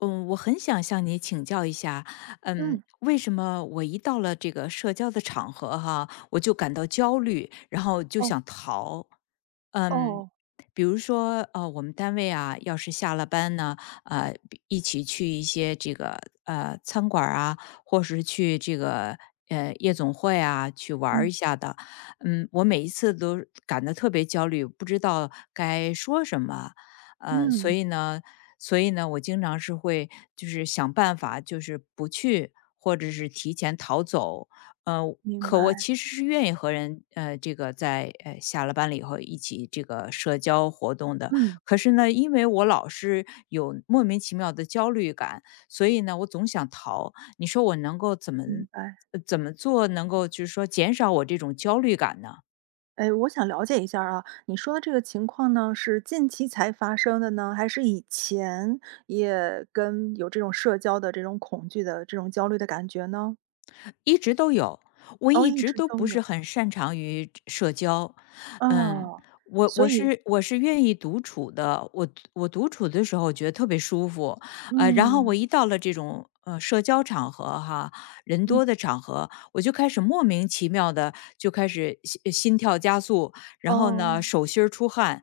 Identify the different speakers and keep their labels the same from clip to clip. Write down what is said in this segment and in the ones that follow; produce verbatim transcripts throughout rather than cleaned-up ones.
Speaker 1: 嗯，我很想向你请教一下，嗯，
Speaker 2: 嗯，
Speaker 1: 为什么我一到了这个社交的场合哈，我就感到焦虑，然后就
Speaker 2: 哦，
Speaker 1: 想逃？嗯，
Speaker 2: 哦，
Speaker 1: 比如说，呃，我们单位啊，要是下了班呢，呃，一起去一些这个呃餐馆儿啊，或是去这个呃夜总会啊去玩儿
Speaker 2: 嗯，
Speaker 1: 一下的，嗯，我每一次都感到特别焦虑，不知道该说什么。嗯，所
Speaker 2: 嗯，
Speaker 1: 以呢，所以呢，我经常是会就是想办法，就是不去或者是提前逃走。呃，
Speaker 2: 明白，
Speaker 1: 可我其实是愿意和人呃这个在呃下了班了以后一起这个社交活动的，
Speaker 2: 嗯，
Speaker 1: 可是呢，因为我老是有莫名其妙的焦虑感，所以呢，我总想逃。你说我能够怎么？
Speaker 2: 明白。
Speaker 1: 呃怎么做能够就是说减少我这种焦虑感呢？
Speaker 2: 哎，我想了解一下儿啊，你说的这个情况呢，是近期才发生的呢，还是以前也跟有这种社交的这种恐惧的这种焦虑的感觉呢？
Speaker 1: 一直都有，我
Speaker 2: 哦，
Speaker 1: 一
Speaker 2: 一
Speaker 1: 直
Speaker 2: 直
Speaker 1: 都
Speaker 2: 都
Speaker 1: 不是
Speaker 2: 有，
Speaker 1: 很擅长于社交。嗯，
Speaker 2: 哦，
Speaker 1: 我
Speaker 2: 所
Speaker 1: 我
Speaker 2: 以
Speaker 1: 是我是愿意独处的，我我独处的时候觉得特别舒服，呃，然后我
Speaker 2: 嗯，
Speaker 1: 一到了这种呃社交场合哈，人
Speaker 2: 嗯，
Speaker 1: 多的场合，我就开始莫名其妙的就开始心呃心跳加速，然后
Speaker 2: 哦，
Speaker 1: 呢手心儿出汗，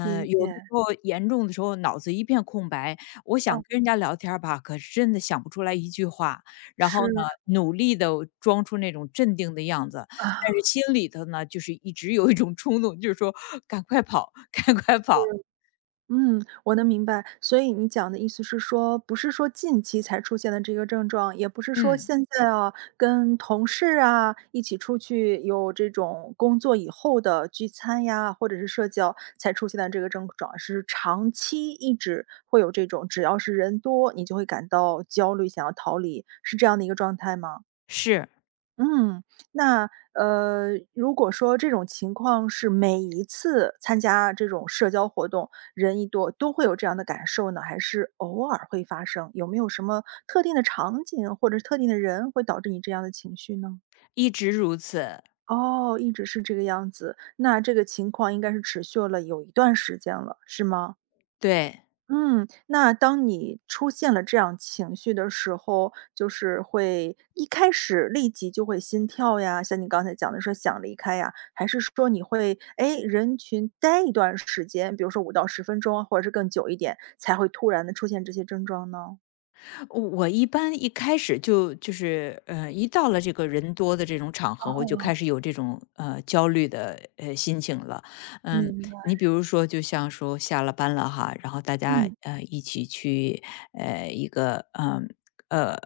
Speaker 2: 理
Speaker 1: 有的时
Speaker 2: 解，
Speaker 1: 候严重的时候脑子一片空白，我想
Speaker 2: 哦，
Speaker 1: 跟人家聊天儿吧，可是真的想不出来一句话，然后
Speaker 2: 是，
Speaker 1: 呢，努力的装出那种镇定的样子，但是
Speaker 2: 啊。
Speaker 1: 心里头呢，就是一直有一种冲动，就是说赶快跑，赶快跑。
Speaker 2: 嗯，我能明白。所以你讲的意思是说，不是说近期才出现的这个症状，也不是说
Speaker 1: 嗯，
Speaker 2: 现在啊，跟同事啊一起出去有这种工作以后的聚餐呀，或者是社交才出现的这个症状，是长期一直会有这种，只要是人多，你就会感到焦虑，想要逃离，是这样的一个状态吗？
Speaker 1: 是，
Speaker 2: 嗯，那呃，如果说这种情况是每一次参加这种社交活动，人一多都会有这样的感受呢，还是偶尔会发生？有没有什么特定的场景或者是特定的人会导致你这样的情绪呢？
Speaker 1: 一直如此，
Speaker 2: 哦，一直是这个样子，那这个情况应该是持续了有一段时间了，是吗？
Speaker 1: 对。
Speaker 2: 嗯，那当你出现了这样情绪的时候，就是会一开始立即就会心跳呀，像你刚才讲的说想离开呀，还是说你会，哎人群待一段时间，比如说五到十分钟啊或者是更久一点，才会突然的出现这些症状呢？
Speaker 1: 我我一般一开始就就是，呃，一到了这个人多的这种场合，我
Speaker 2: 哦，
Speaker 1: 就开始有这种呃焦虑的呃心情了。嗯，
Speaker 2: 明白。
Speaker 1: 你比如说，就像说下了班了哈，然后大家
Speaker 2: 嗯，
Speaker 1: 呃一起去呃一个嗯呃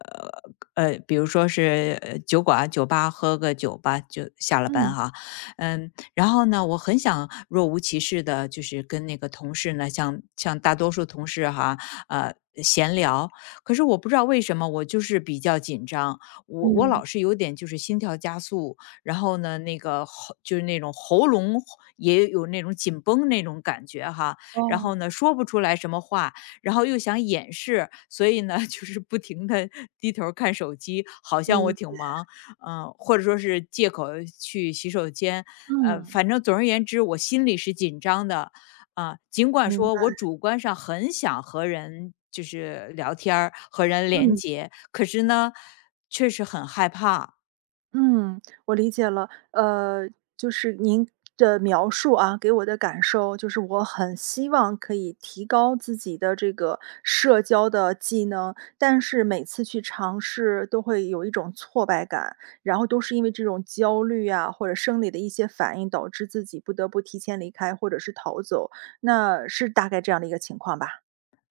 Speaker 1: 呃，比如说是呃酒馆、酒吧喝个酒吧，就下了班
Speaker 2: 嗯，
Speaker 1: 哈。嗯，然后呢，我很想若无其事的，就是跟那个同事呢，像像大多数同事哈，呃闲聊，可是我不知道为什么我就是比较紧张，我我
Speaker 2: 嗯，
Speaker 1: 老是有点就是心跳加速，然后呢，那个喉就是那种喉咙也有那种紧绷那种感觉哈，然
Speaker 2: 哦，
Speaker 1: 后呢说不出来什么话，然后又想掩饰，所以呢 就是不停的低头看手机，好像我
Speaker 2: 理
Speaker 1: 挺
Speaker 2: 解。
Speaker 1: 忙，嗯、或者说是借口去洗手间，呃，
Speaker 2: 嗯，
Speaker 1: 反正总而言之，我心里是紧张的，啊，尽管
Speaker 2: 明
Speaker 1: 说
Speaker 2: 白，
Speaker 1: 我主观上很想和人就是聊天儿，和人连
Speaker 2: 嗯。
Speaker 1: 接，可是呢，确实很害怕。
Speaker 2: 嗯，我理解了。呃，就是您的描述啊，给我的感受就是我很希望可以提高自己的这个社交的技能，但是每次去尝试都会有一种挫败感，然后都是因为这种焦虑啊，或者生理的一些反应，导致自己不得不提前离开或者是逃走，那是大概这样的一个情况吧？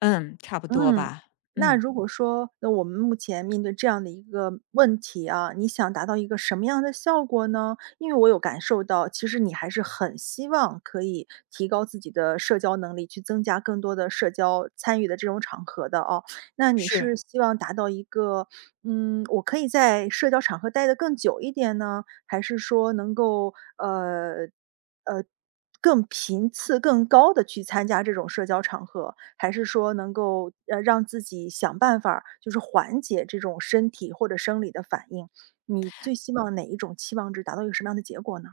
Speaker 1: 嗯，差不多
Speaker 2: 嗯，
Speaker 1: 吧。
Speaker 2: 那
Speaker 1: 嗯，
Speaker 2: 如果说，那我们目前面对这样的一个问题啊，你想达到一个什么样的效果呢？因为我有感受到，其实你还是很希望可以提高自己的社交能力，去增加更多的社交参与的这种场合的哦。那你
Speaker 1: 是。
Speaker 2: 是希望达到一个，嗯，我可以在社交场合待得更久一点呢？还是说能够呃呃更频次更高的去参加这种社交场合？还是说能够呃让自己想办法儿就是缓解这种身体或者生理的反应？你最希望哪一种期望值达到一个什么样的结果呢？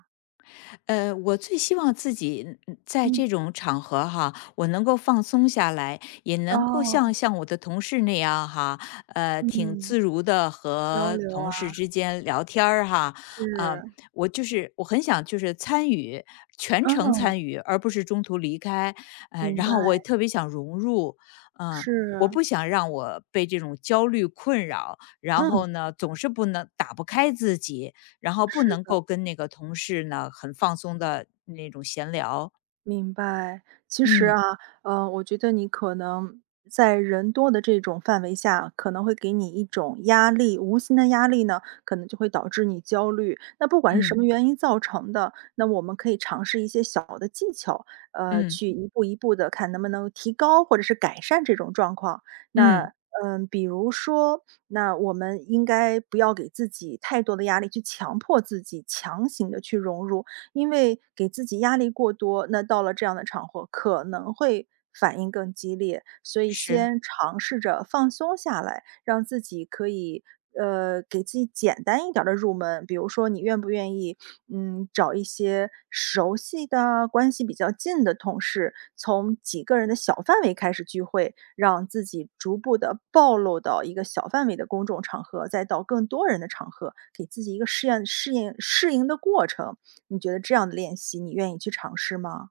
Speaker 1: 呃，我最希望自己嗯在
Speaker 2: 嗯，
Speaker 1: 这种场合哈，我能够放松下来，也能够
Speaker 2: 哦，
Speaker 1: 像像我的同事那样哈，呃，挺
Speaker 2: 嗯，
Speaker 1: 自如的
Speaker 2: 交
Speaker 1: 和
Speaker 2: 流啊，
Speaker 1: 同事之间聊天儿哈，啊、
Speaker 2: 是，
Speaker 1: 我就是我很想就是参与全程
Speaker 2: 嗯，
Speaker 1: 参与，而不是中途离开，呃，
Speaker 2: 明
Speaker 1: 然
Speaker 2: 白，
Speaker 1: 后我也特别想融入，嗯、我
Speaker 2: 是，
Speaker 1: 不想让我被这种焦虑困扰，然
Speaker 2: 嗯，
Speaker 1: 后呢，总是不能打不开自己，然后不
Speaker 2: 是。
Speaker 1: 能够跟那个同事呢很放松的那种闲聊。
Speaker 2: 明白，其实
Speaker 1: 嗯，
Speaker 2: 啊，嗯呃，我觉得你可能在人多的这种范围下，可能会给你一种压力，无形的压力呢，可能就会导致你焦虑。那不管是什
Speaker 1: 嗯，
Speaker 2: 么嗯原因造成的，那我们可以尝试一些小的技巧，呃，
Speaker 1: 嗯，
Speaker 2: 去一步一步的看能不能提高或者是改善这种状况。
Speaker 1: 嗯，
Speaker 2: 那，嗯，比如说，那我们应该不要给自己太多的压力，去强迫自己强行的去融入，因为给自己压力过多，那到了这样的场合可能会反应更激烈，所以
Speaker 1: 是。
Speaker 2: 先尝试着放松下来，让自己可以。呃，给自己简单一点儿的入门，比如说你愿不愿意，嗯，找一些熟悉的、关系比较近的同事，从几个人的小范围开始聚会，让自己逐步的暴露到一个小范围的公众场合，再到更多人的场合，给自己一个试验、适应适应的过程。你觉得这样的练习，你愿意去尝试吗？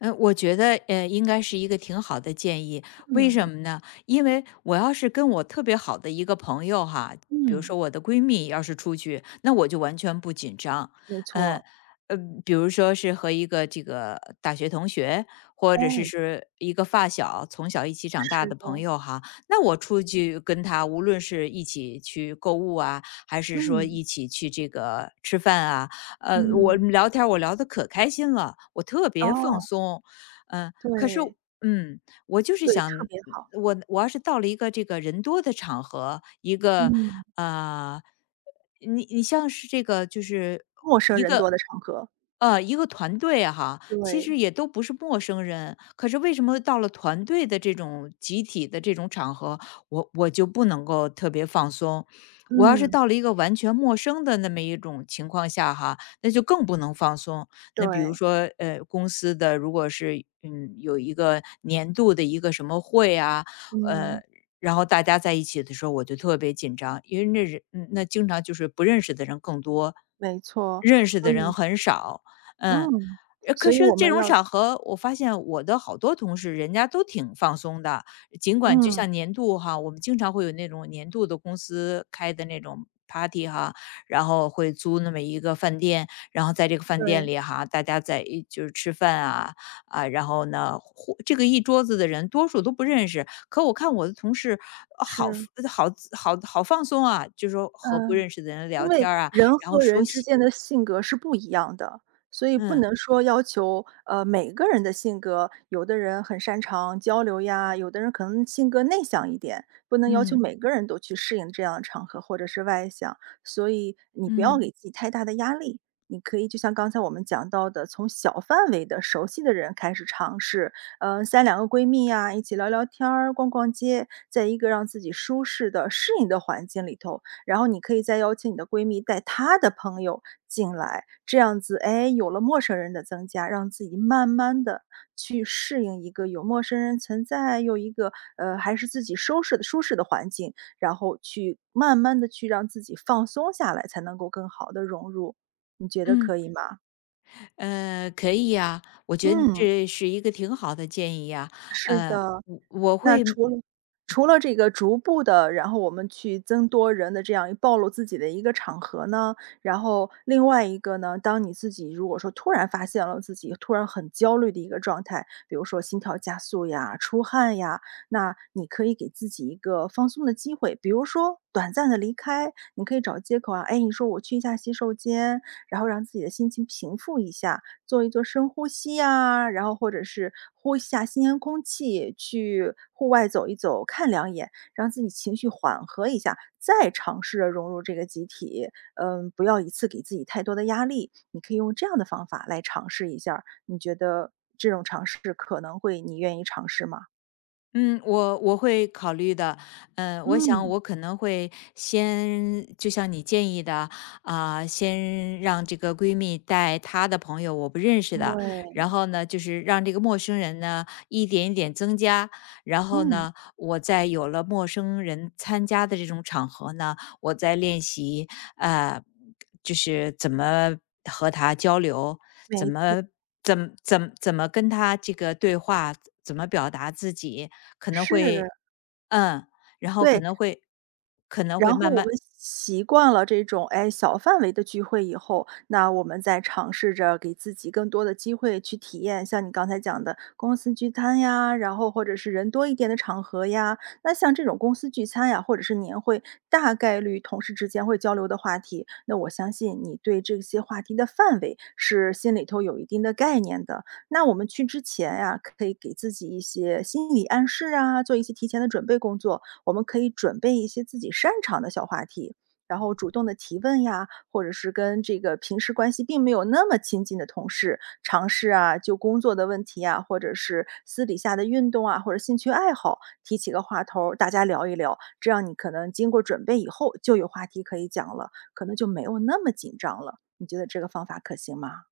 Speaker 1: 嗯，我觉得呃，应该是一个挺好的建议。为
Speaker 2: 嗯，
Speaker 1: 什么呢？因为我要是跟我特别好的一个朋友哈，比如
Speaker 2: 嗯。
Speaker 1: 说我的闺蜜，要是出去，那我就完全不紧张。
Speaker 2: 没
Speaker 1: 呃
Speaker 2: 错，
Speaker 1: 呃，比如说是和一个这个大学同学，或者是
Speaker 2: 哎，
Speaker 1: 是一个发小，从小一起长大
Speaker 2: 是
Speaker 1: 的
Speaker 2: 的，
Speaker 1: 朋友哈，那我出去跟他，无论是一起去购物啊，还是说
Speaker 2: 嗯。
Speaker 1: 一起去这个吃饭啊，呃，我
Speaker 2: 嗯。
Speaker 1: 们聊天儿我聊得可开心了，我特别放
Speaker 2: 哦，
Speaker 1: 松。嗯，可是
Speaker 2: 对，
Speaker 1: 嗯，我就是
Speaker 2: 对，
Speaker 1: 想，
Speaker 2: 特
Speaker 1: 嗯
Speaker 2: 别好。
Speaker 1: 我我要是到了一个这个人多的场合，一个
Speaker 2: 嗯。
Speaker 1: 呃，你你像是这个就是
Speaker 2: 陌生人多的场合，
Speaker 1: 呃，一个团队啊哈，其
Speaker 2: 对，
Speaker 1: 实也都不是陌生人，可是为什么到了团队的这种集体的这种场合，我我就不能够特别放松？我要是
Speaker 2: 嗯，
Speaker 1: 到了一个完全陌生的那么一种情况下哈，那就更不能放松。那比如
Speaker 2: 对，
Speaker 1: 说，呃，公司的如果是嗯有一个年度的一个什么会啊，呃，
Speaker 2: 嗯，
Speaker 1: 然后大家在一起的时候，我就特别紧张，因为那人嗯那经常就是不认识的人更多，
Speaker 2: 没错，
Speaker 1: 认识
Speaker 2: 所
Speaker 1: 的人
Speaker 2: 以
Speaker 1: 很少，嗯，
Speaker 2: 嗯。
Speaker 1: 呃可
Speaker 2: 所以
Speaker 1: 是
Speaker 2: 我
Speaker 1: 这
Speaker 2: 们
Speaker 1: 种
Speaker 2: 要
Speaker 1: 场合，我发现我的好多同事，人家都挺放松的。尽管就
Speaker 2: 嗯。
Speaker 1: 像年度哈，我们经常会有那种年度的公司开的那种 party 哈，然后会租那么一个饭店，然后在这个饭店
Speaker 2: 对，
Speaker 1: 里哈，大家在一就是吃饭啊啊，然后呢，互这个一桌子的人多数都不认识。可我看我的同事呃好
Speaker 2: 是，
Speaker 1: 呃好好好放松啊，就说和不
Speaker 2: 嗯。
Speaker 1: 认识的人
Speaker 2: 因
Speaker 1: 聊天
Speaker 2: 为
Speaker 1: 儿啊，
Speaker 2: 人和
Speaker 1: 说
Speaker 2: 人之
Speaker 1: 戏。
Speaker 2: 间的性格是不一样的，所以不
Speaker 1: 嗯，
Speaker 2: 能说要求，呃，每个人的性格，有的人很擅长交流呀，有的人可能性格内向一点，不能要求
Speaker 1: 嗯，
Speaker 2: 每个人都去适应这样的场合或者是外向。所以你不要
Speaker 1: 嗯，
Speaker 2: 给自己太大的压力，你可以就像刚才我们讲到的，从小范围的熟悉的人开始尝试，嗯呃，三两个闺蜜呀，一起聊聊天儿、逛逛街，在一个让自己舒适的、适应的环境里头，然后你可以再邀请你的闺蜜带她的朋友进来，这样子，哎，有了陌生人的增加，让自己慢慢的去适应一个有陌生人存在，又一个，呃，还是自己收拾的舒适的环境，然后去慢慢的去让自己放松下来，才能够更好的融入，你觉得
Speaker 1: 嗯。
Speaker 2: 可以吗？
Speaker 1: 呃，可以呀，我觉得
Speaker 2: 嗯，
Speaker 1: 这是一个挺好的建议呀。
Speaker 2: 是
Speaker 1: 呃，
Speaker 2: 的。
Speaker 1: 我我
Speaker 2: 那
Speaker 1: 会
Speaker 2: 除了除了这个逐步的，然后我们去增多人的这样暴露自己的一个场合呢，然后另外一个呢，当你自己如果说突然发现了自己突然很焦虑的一个状态，比如说心跳加速呀、出汗呀，那你可以给自己一个放松的机会，比如说短暂的离开，你可以找借口啊，哎，你说我去一下洗手间，然后让自己的心情平复一下。做一做深呼吸呀，然后或者是呼一下新鲜空气，去户外走一走，看两眼，让自己情绪缓和一下，再尝试着融入这个集体。嗯，不要一次给自己太多的压力，你可以用这样的方法来尝试一下儿你觉得这种尝试可能会你愿意尝试吗？
Speaker 1: 嗯，我我会考虑的。嗯，我想
Speaker 2: 嗯，
Speaker 1: 我可能会先就像你建议的，啊、先让这个闺蜜带她的朋友，我不认识的，
Speaker 2: 对，
Speaker 1: 然后呢，就是让这个陌生人呢一点一点增加，然后
Speaker 2: 嗯，
Speaker 1: 呢，我在有了陌生人参加的这种场合呢，我在练习，呃，就是怎么和他交流，怎
Speaker 2: 没
Speaker 1: 么怎么怎么怎么跟他这个对话，怎么表达自己，可能
Speaker 2: 事，
Speaker 1: 会嗯，然后可
Speaker 2: 对。
Speaker 1: 能会可能
Speaker 2: 然
Speaker 1: 会
Speaker 2: 后
Speaker 1: 慢
Speaker 2: 我
Speaker 1: 慢
Speaker 2: 们习惯了这种，哎，小范围的聚会以后，那我们再尝试着给自己更多的机会去体验，像你刚才讲的公司聚餐呀，然后或者是人多一点的场合呀。那像这种公司聚餐呀，或者是年会，大概率同事之间会交流的话题，那我相信你对这些话题的范围是心里头有一定的概念的。那我们去之前呀，可以给自己一些心理暗示啊，做一些提前的准备工作。我们可以准备一些自己擅长的小话题，然后主动的提问呀，或者是跟这个平时关系并没有那么亲近的同事尝试啊，就工作的问题啊，或者是私底下的运动啊，或者兴趣爱好，提起个话头儿，大家聊一聊。这样你可能经过准备以后就有话题可以讲了，可能就没有那么紧张了。你觉得这个方法可行吗？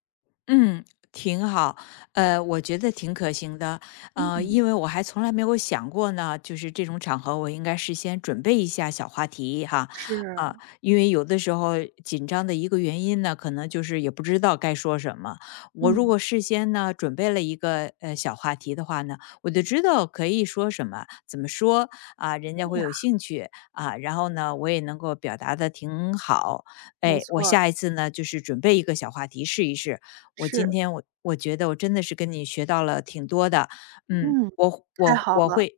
Speaker 1: 嗯，挺好，呃，我觉得挺可行的，呃，
Speaker 2: 嗯，
Speaker 1: 因为我还从来没有想过呢，就是这种场合，我应该事先准备一下小话题哈，
Speaker 2: 是，
Speaker 1: 啊，因为有的时候紧张的一个原因呢，可能就是也不知道该说什么。我如
Speaker 2: 嗯。
Speaker 1: 果事先呢准备了一个呃小话题的话呢，我就知道可以说什么，怎么说啊，人
Speaker 2: 对
Speaker 1: 家会
Speaker 2: 呀，
Speaker 1: 有兴趣啊，然后呢，我也能够表达的挺好，
Speaker 2: 没
Speaker 1: 哎，我
Speaker 2: 错儿
Speaker 1: 下一次呢就是准备一个小话题试一试。我今
Speaker 2: 是，
Speaker 1: 天我我觉得我真的是跟你学到了挺多的，嗯，
Speaker 2: 嗯，
Speaker 1: 我
Speaker 2: 太
Speaker 1: 我
Speaker 2: 好
Speaker 1: 我
Speaker 2: 了，
Speaker 1: 会，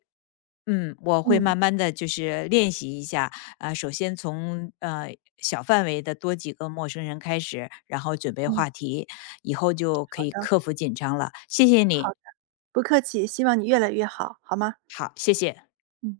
Speaker 1: 嗯，我会
Speaker 2: 嗯，
Speaker 1: 慢慢的就是练习一下，啊、首先从呃小范围的多几个陌生人开始，然后准备
Speaker 2: 嗯，
Speaker 1: 话题，以后就
Speaker 2: 好
Speaker 1: 可以
Speaker 2: 的，
Speaker 1: 克服紧张了。谢谢你，
Speaker 2: 好的，不客气，希望你越来越好，好吗？
Speaker 1: 好，谢谢。
Speaker 2: 嗯。